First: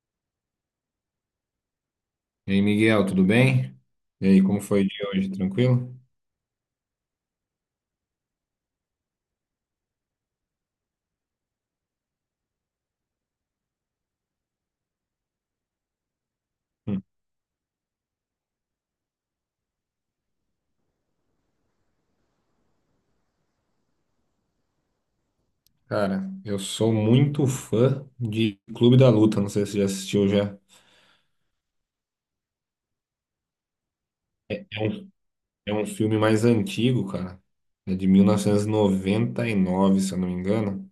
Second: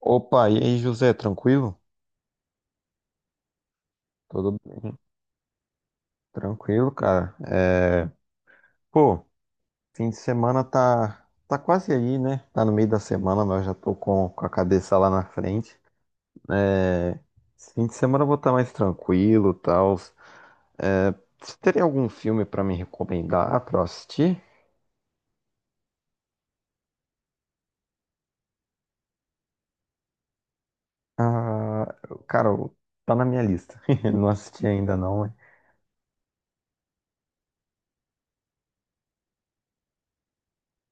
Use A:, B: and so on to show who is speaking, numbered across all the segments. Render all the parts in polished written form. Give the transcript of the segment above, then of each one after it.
A: Opa, e aí, José, tranquilo?
B: E aí, Miguel, tudo bem? E aí,
A: Tudo
B: como foi o
A: bem?
B: dia hoje? Tranquilo?
A: Tranquilo, cara. Pô, fim de semana tá quase aí, né? Tá no meio da semana, mas eu já tô com a cabeça lá na frente.
B: Hum.
A: É, esse fim de semana eu vou estar mais tranquilo, tal. É, você teria algum filme pra me recomendar pra eu assistir?
B: Cara, eu sou muito fã de Clube da Luta, não sei se você já assistiu já.
A: Ah, cara, tá na minha lista. Não assisti
B: É
A: ainda
B: um,
A: não, mas...
B: é um filme mais antigo, cara. É de mil novecentos e noventa e nove, se eu não me engano.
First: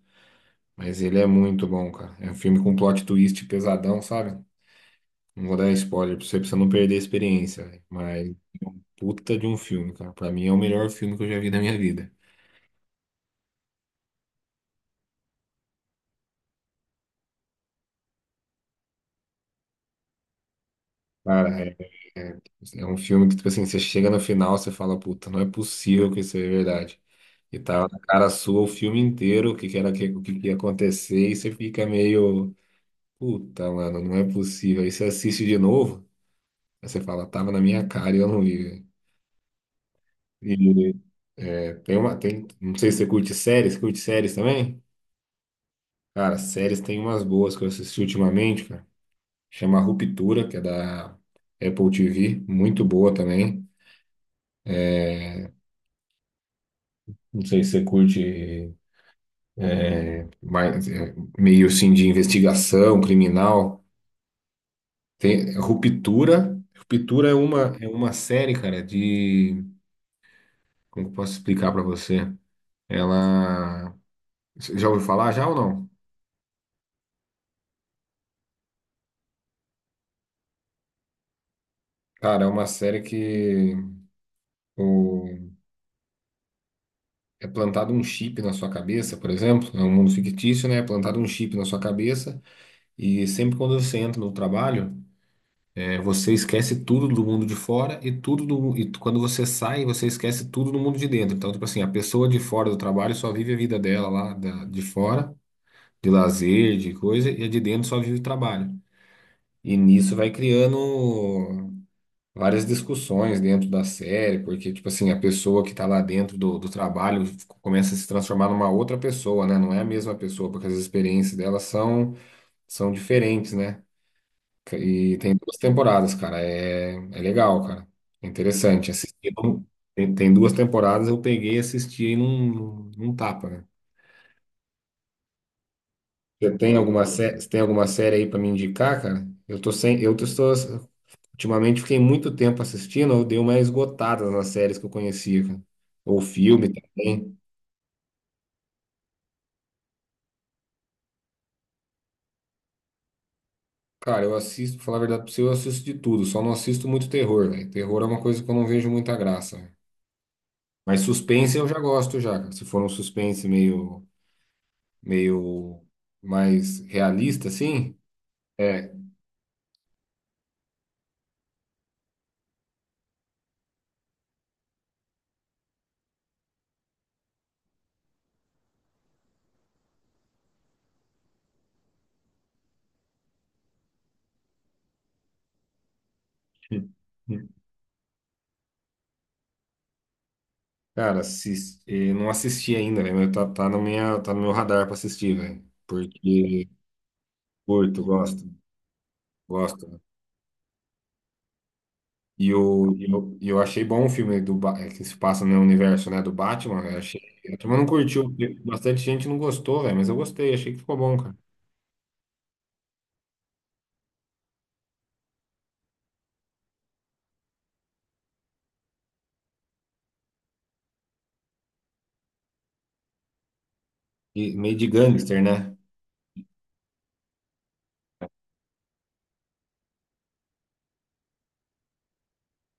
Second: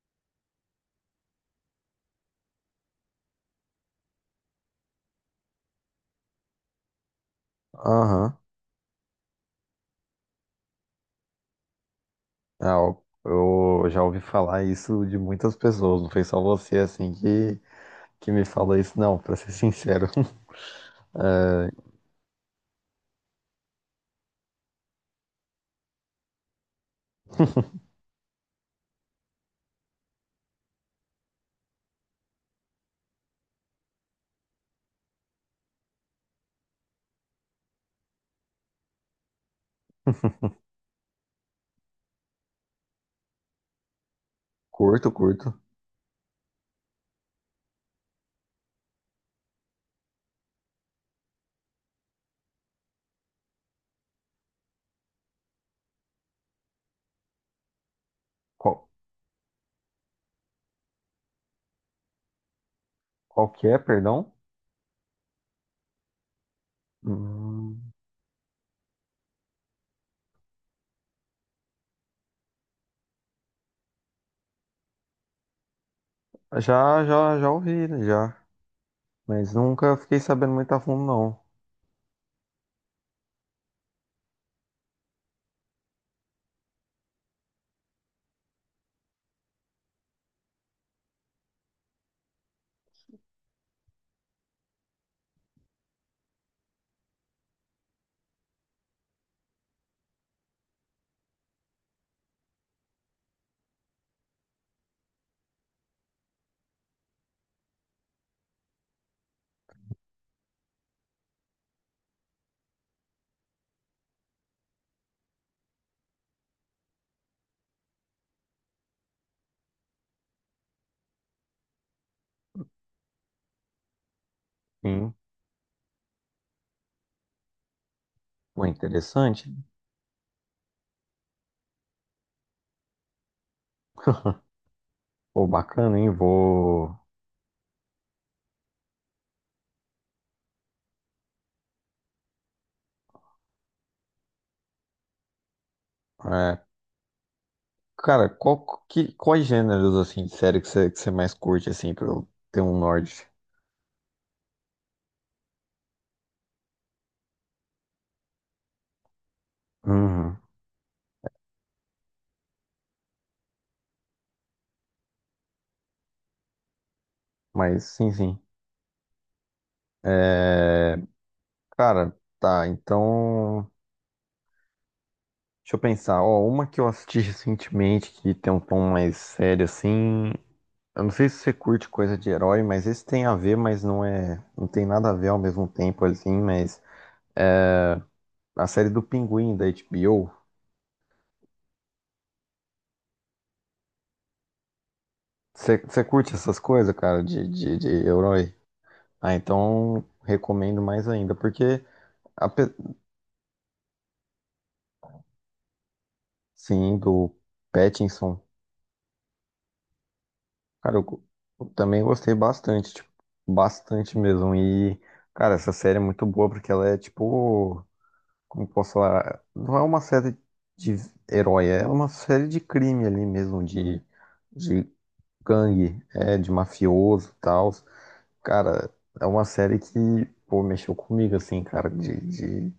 B: Mas ele é muito bom, cara. É um filme com plot twist pesadão, sabe? Não vou dar spoiler pra você não perder a experiência, velho. Mas
A: Aham.
B: puta de um filme, cara. Pra mim é o melhor filme que eu já vi na minha vida.
A: Ah, eu já ouvi falar isso de muitas pessoas, não foi só você, assim, que me fala isso, não, pra ser sincero.
B: Cara,
A: É,
B: é, é, é um filme que, tipo assim, você chega no final, você fala, puta, não é possível que isso é verdade. E tava na cara sua o filme inteiro, o que que era, o que que ia acontecer, e você fica meio, puta, mano, não é possível. Aí você assiste de novo, aí você fala, tava na minha cara e eu não vi. Velho. E é, não sei se você curte séries também?
A: curto, curto.
B: Cara, séries tem umas boas que eu assisti ultimamente, cara. Chama Ruptura, que é da Apple TV, muito boa também. Não sei se você curte
A: Qual,
B: mais, é, meio assim de investigação
A: qual que é,
B: criminal.
A: perdão?
B: Tem Ruptura. É
A: Hum,
B: uma série, cara, de. Como que eu posso explicar pra você? Ela. Você já ouviu falar já ou não?
A: já, já, já ouvi, né, já. Mas nunca fiquei sabendo muito a fundo, não.
B: Cara, é uma série que o... é plantado um chip na sua cabeça, por exemplo. É um mundo fictício, né? É plantado um chip na sua cabeça. E sempre quando você entra no trabalho. É. Você esquece tudo do mundo de fora e tudo do, e quando você sai, você esquece tudo do mundo de dentro. Então, tipo assim, a pessoa de fora do trabalho só vive a vida dela lá de fora, de lazer, de coisa, e a de dentro só vive o trabalho. E nisso vai criando várias discussões dentro da série, porque, tipo assim, a pessoa que tá lá dentro do trabalho começa a se transformar numa outra pessoa, né? Não é a mesma pessoa, porque as experiências delas são diferentes, né?
A: Sim.
B: E tem 2 temporadas, cara. É legal, cara. É
A: Pô,
B: interessante. Assistir,
A: interessante.
B: não- tem, tem 2 temporadas, eu peguei e assisti aí num tapa, né?
A: Pô, bacana, hein?
B: Você tem
A: Vou.
B: alguma, sé- você tem alguma série aí pra me indicar, cara? Eu tô sem, eu tô, estou- ultimamente fiquei muito tempo assistindo, eu dei uma esgotada nas séries que eu conhecia, cara. Ou
A: é,
B: filme também.
A: cara, quais gêneros, assim, de série que você mais curte, assim, pra eu ter um norte?
B: Cara, eu assisto, pra falar a verdade pra você, eu assisto de tudo, só não assisto muito terror, velho. Terror é uma coisa que eu não vejo muita graça, velho.
A: Uhum.
B: Mas suspense eu já gosto já, cara. Se for um suspense meio mais realista,
A: Mas,
B: assim.
A: sim, sim.
B: É,
A: É, cara, tá, então. Deixa eu pensar, ó, uma que eu assisti recentemente que tem um tom mais sério assim. Eu não sei se você curte coisa de herói, mas esse tem a ver, mas não é, não tem nada a ver ao mesmo tempo assim, mas a série do Pinguim da HBO.
B: cara, não assisti ainda, velho, mas tá no meu radar pra assistir, velho.
A: Você curte essas
B: Porque
A: coisas, cara, de
B: curto,
A: herói? Ah,
B: gosto.
A: então recomendo mais ainda, porque a, pe-
B: E eu achei bom o filme do, que se passa no universo, né, do Batman,
A: sim,
B: velho. Achei,
A: do
B: a turma não curtiu,
A: Pattinson,
B: porque bastante gente não gostou, velho, mas eu gostei, achei que
A: cara,
B: ficou bom, cara.
A: eu também gostei bastante, tipo, bastante mesmo. E, cara, essa série é muito boa porque ela é tipo como posso falar, não é uma série de herói, é uma série de crime ali mesmo,
B: E meio
A: de
B: de gangster, né?
A: gangue, é, de mafioso e tal. Cara, é uma série que, pô, mexeu comigo, assim, cara, de,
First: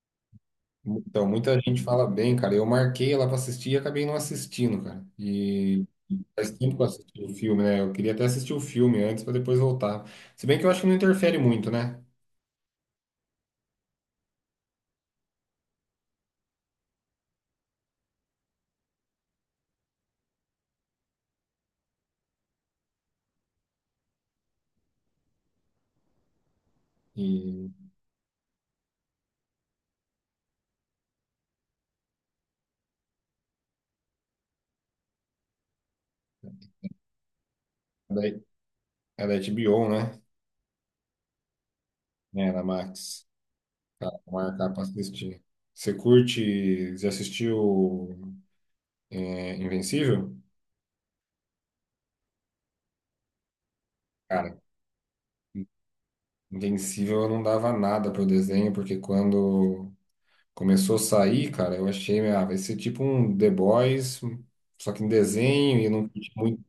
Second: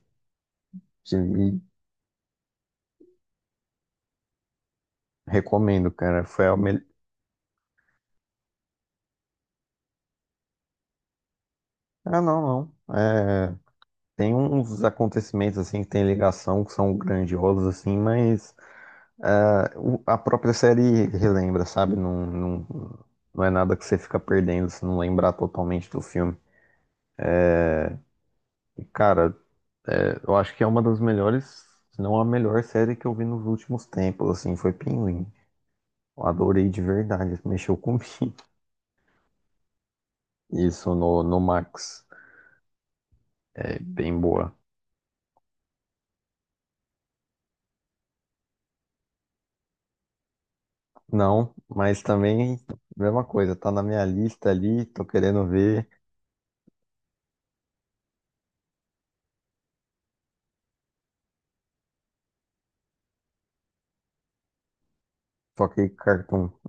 A: de
B: Então, muita
A: me
B: gente fala bem, cara. Eu marquei ela para assistir e acabei não assistindo, cara. E
A: recomendo, cara. Foi
B: faz
A: a
B: tempo que
A: melhor.
B: eu assisti o filme, né? Eu queria até assistir o filme antes para depois voltar. Se bem que eu acho que não interfere muito, né?
A: Ah, não, não. É, tem uns acontecimentos, assim, que tem ligação, que são grandiosos, assim, mas. Ah, a própria série relembra, sabe? Não, não, não é nada que você fica perdendo se não lembrar totalmente do filme.
B: E
A: E, cara, é, eu acho que é uma das melhores, se não a melhor série que eu vi nos últimos tempos, assim, foi Pinguim. Eu adorei de verdade, mexeu comigo.
B: é da é da HBO, né?
A: Isso no, no Max,
B: É, da Max.
A: é
B: Tá,
A: bem
B: vou
A: boa.
B: marcar para assistir. Você curte? Já assistiu é, Invencível?
A: Não, mas também, mesma coisa, tá na minha lista
B: Cara,
A: ali, tô querendo ver,
B: Invencível eu não dava nada pro desenho, porque quando começou a sair, cara, eu achei, ah, vai ser tipo um The Boys, só que em
A: só
B: desenho,
A: que
B: e não curti
A: Cartoon.
B: muito,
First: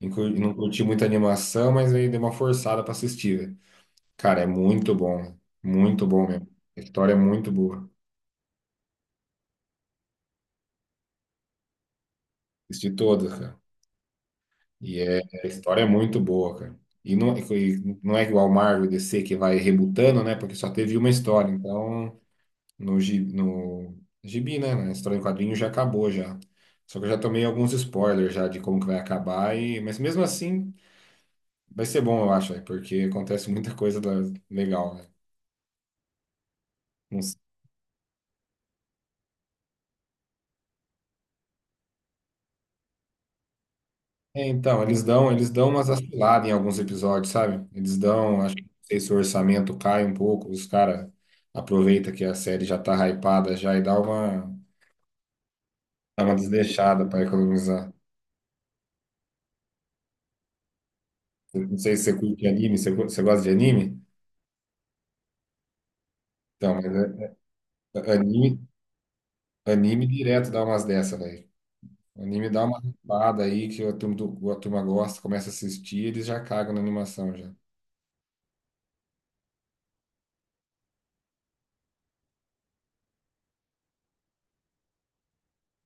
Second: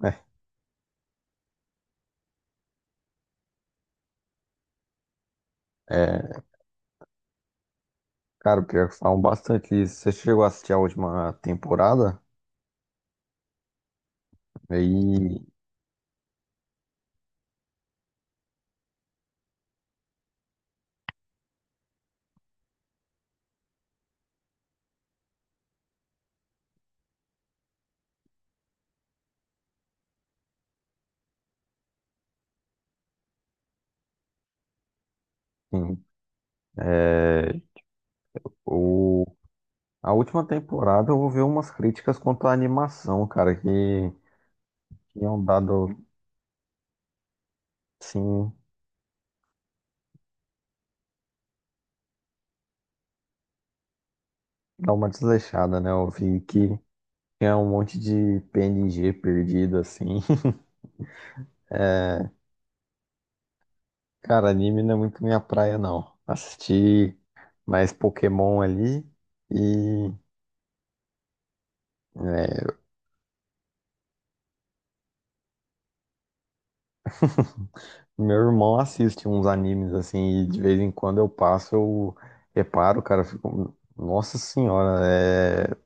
B: e não curti muita animação, mas aí dei uma forçada pra assistir, velho. Cara, é muito bom
A: É,
B: mesmo. A história é muito boa.
A: cara, pior que falam bastante isso. Você chegou a assistir a última temporada?
B: Assisti todas, cara. E é,
A: Aí,
B: a história é muito boa, cara. E não é igual Marvel e DC que vai rebutando, né? Porque só teve uma história, então. No gibi, né? Na história em quadrinho já acabou já. Só que eu já tomei alguns spoilers já de como que vai acabar, e... mas mesmo assim vai ser bom, eu acho, velho, porque acontece muita coisa legal, né?
A: enfim,
B: Não sei.
A: é, o, a última temporada eu ouvi umas críticas quanto à animação, cara, que
B: É, então,
A: tinham
B: eles dão
A: dado,
B: umas vaciladas em alguns episódios, sabe? Eles dão,
A: sim,
B: acho que não sei se o orçamento cai um pouco, os caras aproveita que a série já tá hypada já e
A: dar uma desleixada, né? Eu
B: dá uma
A: vi que
B: desleixada para
A: tinha um
B: economizar.
A: monte de PNG perdido, assim.
B: Eu não sei se você curte anime, você, você gosta de anime?
A: Cara, anime não é muito minha praia, não.
B: Então, mas
A: Assisti
B: é-
A: mais
B: é,
A: Pokémon
B: anime
A: ali
B: anime
A: e.
B: direto dá umas dessa, velho. Anime dá
A: é,
B: uma hypada aí que a turma, a turma gosta, começa a assistir, eles já cagam na animação já.
A: meu irmão assiste uns animes assim, e de vez em quando eu passo, eu reparo, cara, eu fico, nossa senhora, é.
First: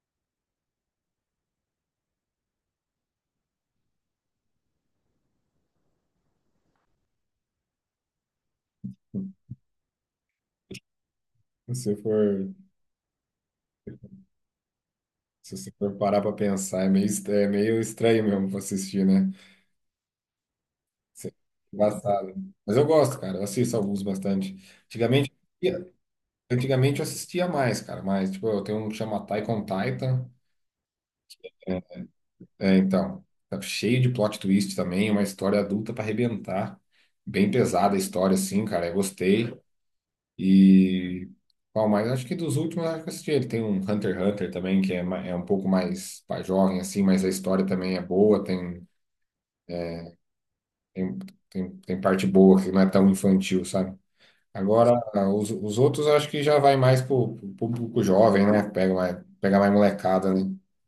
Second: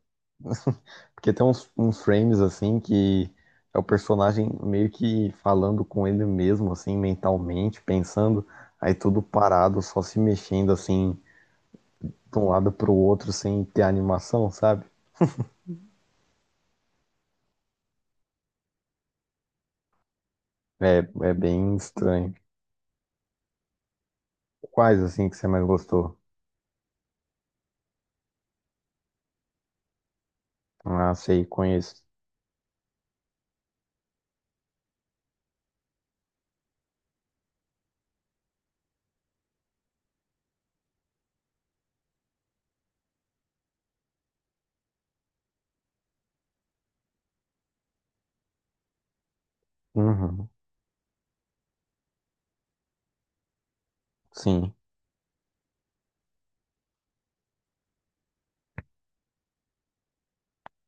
A: Porque tem uns, uns frames assim que é o personagem meio que falando com ele mesmo, assim, mentalmente, pensando, aí tudo parado, só se mexendo assim,
B: Se você
A: de um
B: for,
A: lado pro outro, sem ter animação, sabe?
B: se você for parar pra pensar, é meio, é meio estranho mesmo pra assistir, né?
A: É,
B: Isso é
A: é bem estranho.
B: engraçado. Mas eu gosto, cara. Eu assisto alguns bastante.
A: Quais assim
B: Antigamente,
A: que você mais gostou?
B: antigamente eu assistia mais, cara. Mas, tipo, eu tenho um que chama Attack on Titan.
A: Ah, sei,
B: É,
A: conheço.
B: então. Tá cheio de plot twist também, uma história adulta pra arrebentar. Bem pesada a história, assim, cara. Eu gostei. E qual mais? Acho que dos últimos, acho que eu assisti. Ele tem um Hunter x Hunter também, que é, é um pouco mais para jovem, assim, mas a história também é boa,
A: Uhum,
B: tem, tem parte boa, que não é tão infantil, sabe?
A: sim.
B: Agora, os outros eu acho que já vai mais pro público jovem, né? Pega mais molecada, né?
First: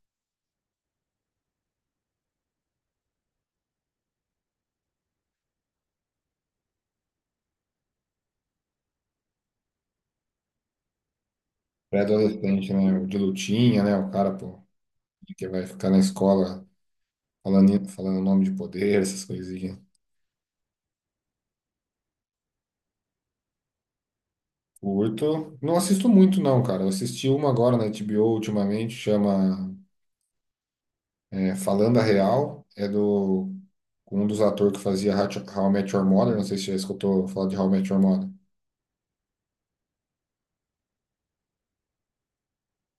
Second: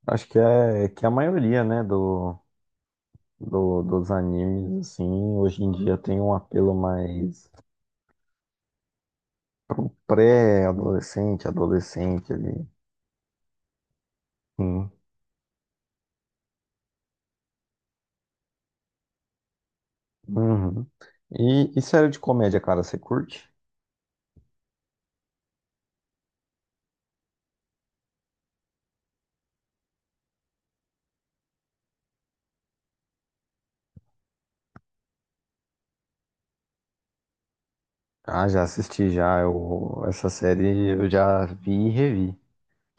A: Acho que é a maioria, né, do. Dos animes, assim, hoje em dia tem um apelo mais pré-adolescente, adolescente ali.
B: Pré-adolescente, né? De lutinha, né? O cara, pô,
A: Sim.
B: que vai ficar na escola falando, falando nome de poder, essas coisas.
A: Uhum. E série de comédia, cara, você curte?
B: Curto. Não assisto muito, não, cara. Eu assisti uma agora na HBO ultimamente, chama é, Falando a Real. É do com um dos atores que fazia How I Met Your Mother. Não sei se já escutou falar de How I Met Your Mother.
A: Ah, já assisti já. Eu, essa série eu já vi e revi.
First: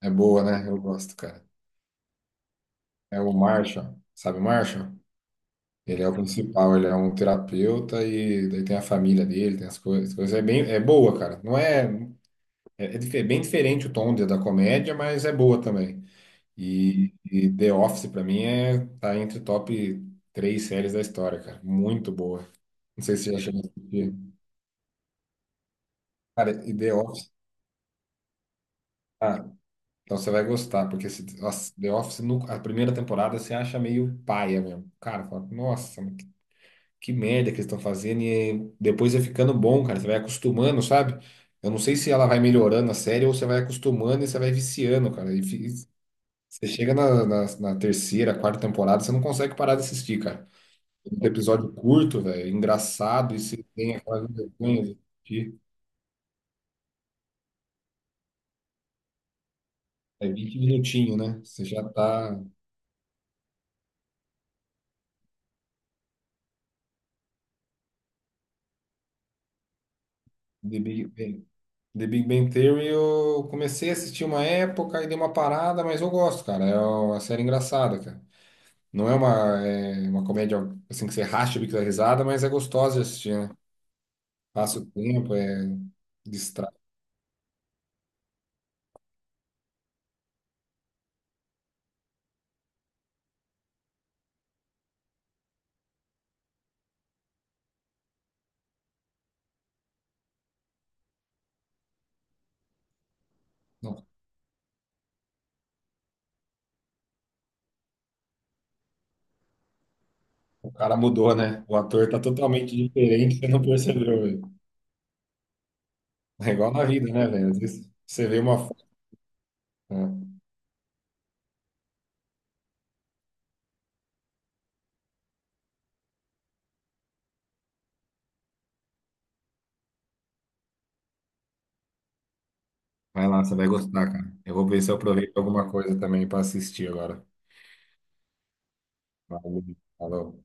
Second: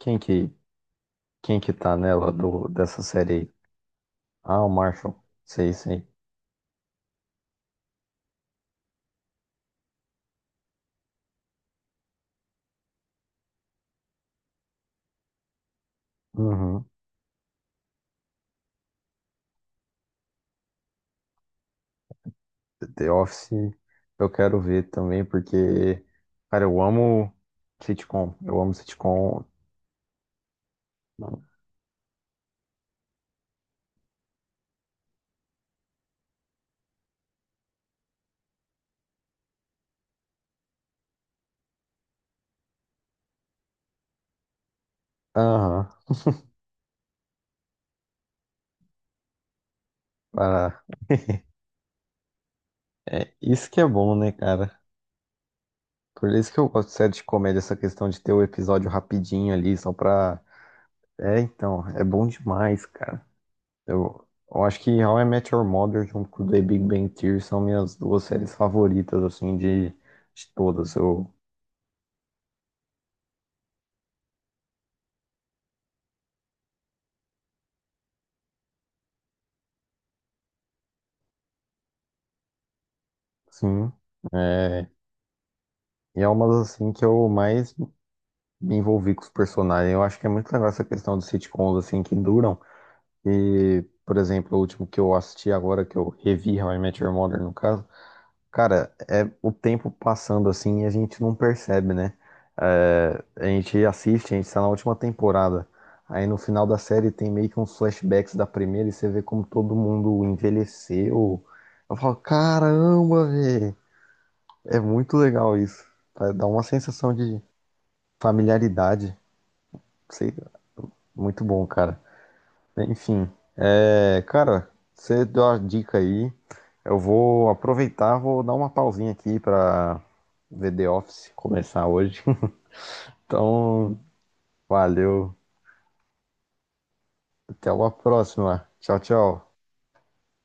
B: É boa,
A: que,
B: né? Eu gosto, cara.
A: quem que tá nela do, dessa
B: É o
A: série aí?
B: Marshall. Sabe o
A: Ah, o
B: Marshall?
A: Marshall. Sei,
B: Ele
A: sei.
B: é o principal, ele é um terapeuta e daí tem a família dele, tem as coisas. As coisas. É bem, é boa, cara. Não é, é, bem diferente o tom da comédia, mas é boa também.
A: Uhum.
B: E The Office, pra mim, é, tá entre top 3 séries da história, cara. Muito boa. Não
A: The
B: sei se você já
A: Office
B: chegou a
A: eu
B: assistir.
A: quero ver também, porque,
B: Cara,
A: cara,
B: e
A: eu
B: The Office.
A: amo sitcom. Eu amo sitcom.
B: Ah, então você vai gostar, porque se, nossa, The Office, no, a primeira temporada, você acha meio paia mesmo. Cara, fala, nossa, mas que merda que eles estão fazendo. E depois vai ficando bom, cara. Você vai acostumando, sabe? Eu não sei se ela vai melhorando a série ou você vai acostumando e você vai viciando, cara. E, fi-
A: Aham.
B: você chega na terceira, quarta temporada, você não consegue parar de assistir, cara.
A: para
B: Um episódio curto, velho,
A: É,
B: engraçado, e você
A: isso que é
B: tem
A: bom,
B: aquela
A: né, cara?
B: vergonha de assistir.
A: Por isso que eu gosto de série de comédia, essa questão de ter o episódio rapidinho ali, só
B: É
A: pra.
B: 20 minutinhos,
A: É,
B: né? Você já
A: então, é bom
B: tá.
A: demais, cara. Eu acho que How I Met Your Mother junto com The Big Bang Theory são minhas duas séries favoritas, assim, de
B: The
A: todas.
B: Big
A: Eu,
B: Bang, The Big Bang Theory, eu comecei a assistir uma época e dei uma parada, mas eu gosto, cara. É uma série engraçada, cara. Não é uma, é uma comédia assim que você racha o bico da risada, mas é gostosa de assistir, né?
A: sim.
B: Passa o
A: É,
B: tempo, é.
A: e é uma
B: Distrai.
A: das, assim, que eu mais me envolvi com os personagens. Eu acho que é muito legal essa questão dos sitcoms, assim, que duram. E, por exemplo, o último que eu assisti agora, que eu revi How I Met Your Mother, no caso. Cara, é o tempo passando assim e a gente não percebe, né? É, a gente
B: Não,
A: assiste, a gente tá na última temporada. Aí no final da série tem meio que uns flashbacks da primeira e você vê como todo mundo
B: o cara mudou,
A: envelheceu.
B: né? O
A: Eu
B: ator
A: falo,
B: tá totalmente
A: caramba,
B: diferente, você não
A: velho.
B: percebeu, velho.
A: É muito legal isso. Tá, dá
B: É
A: uma
B: igual na vida,
A: sensação
B: né,
A: de
B: velho? Às vezes você vê uma foto.
A: familiaridade.
B: Né?
A: Sei, muito bom, cara. Enfim, é, cara, você deu a dica aí. Eu vou aproveitar, vou dar uma pausinha aqui pra ver The Office começar hoje.
B: Vai lá, você vai
A: Então,
B: gostar, cara. Eu vou ver se eu
A: valeu.
B: aproveito alguma coisa também para assistir agora.
A: Até uma próxima. Tchau, tchau.
B: Valeu. Falou.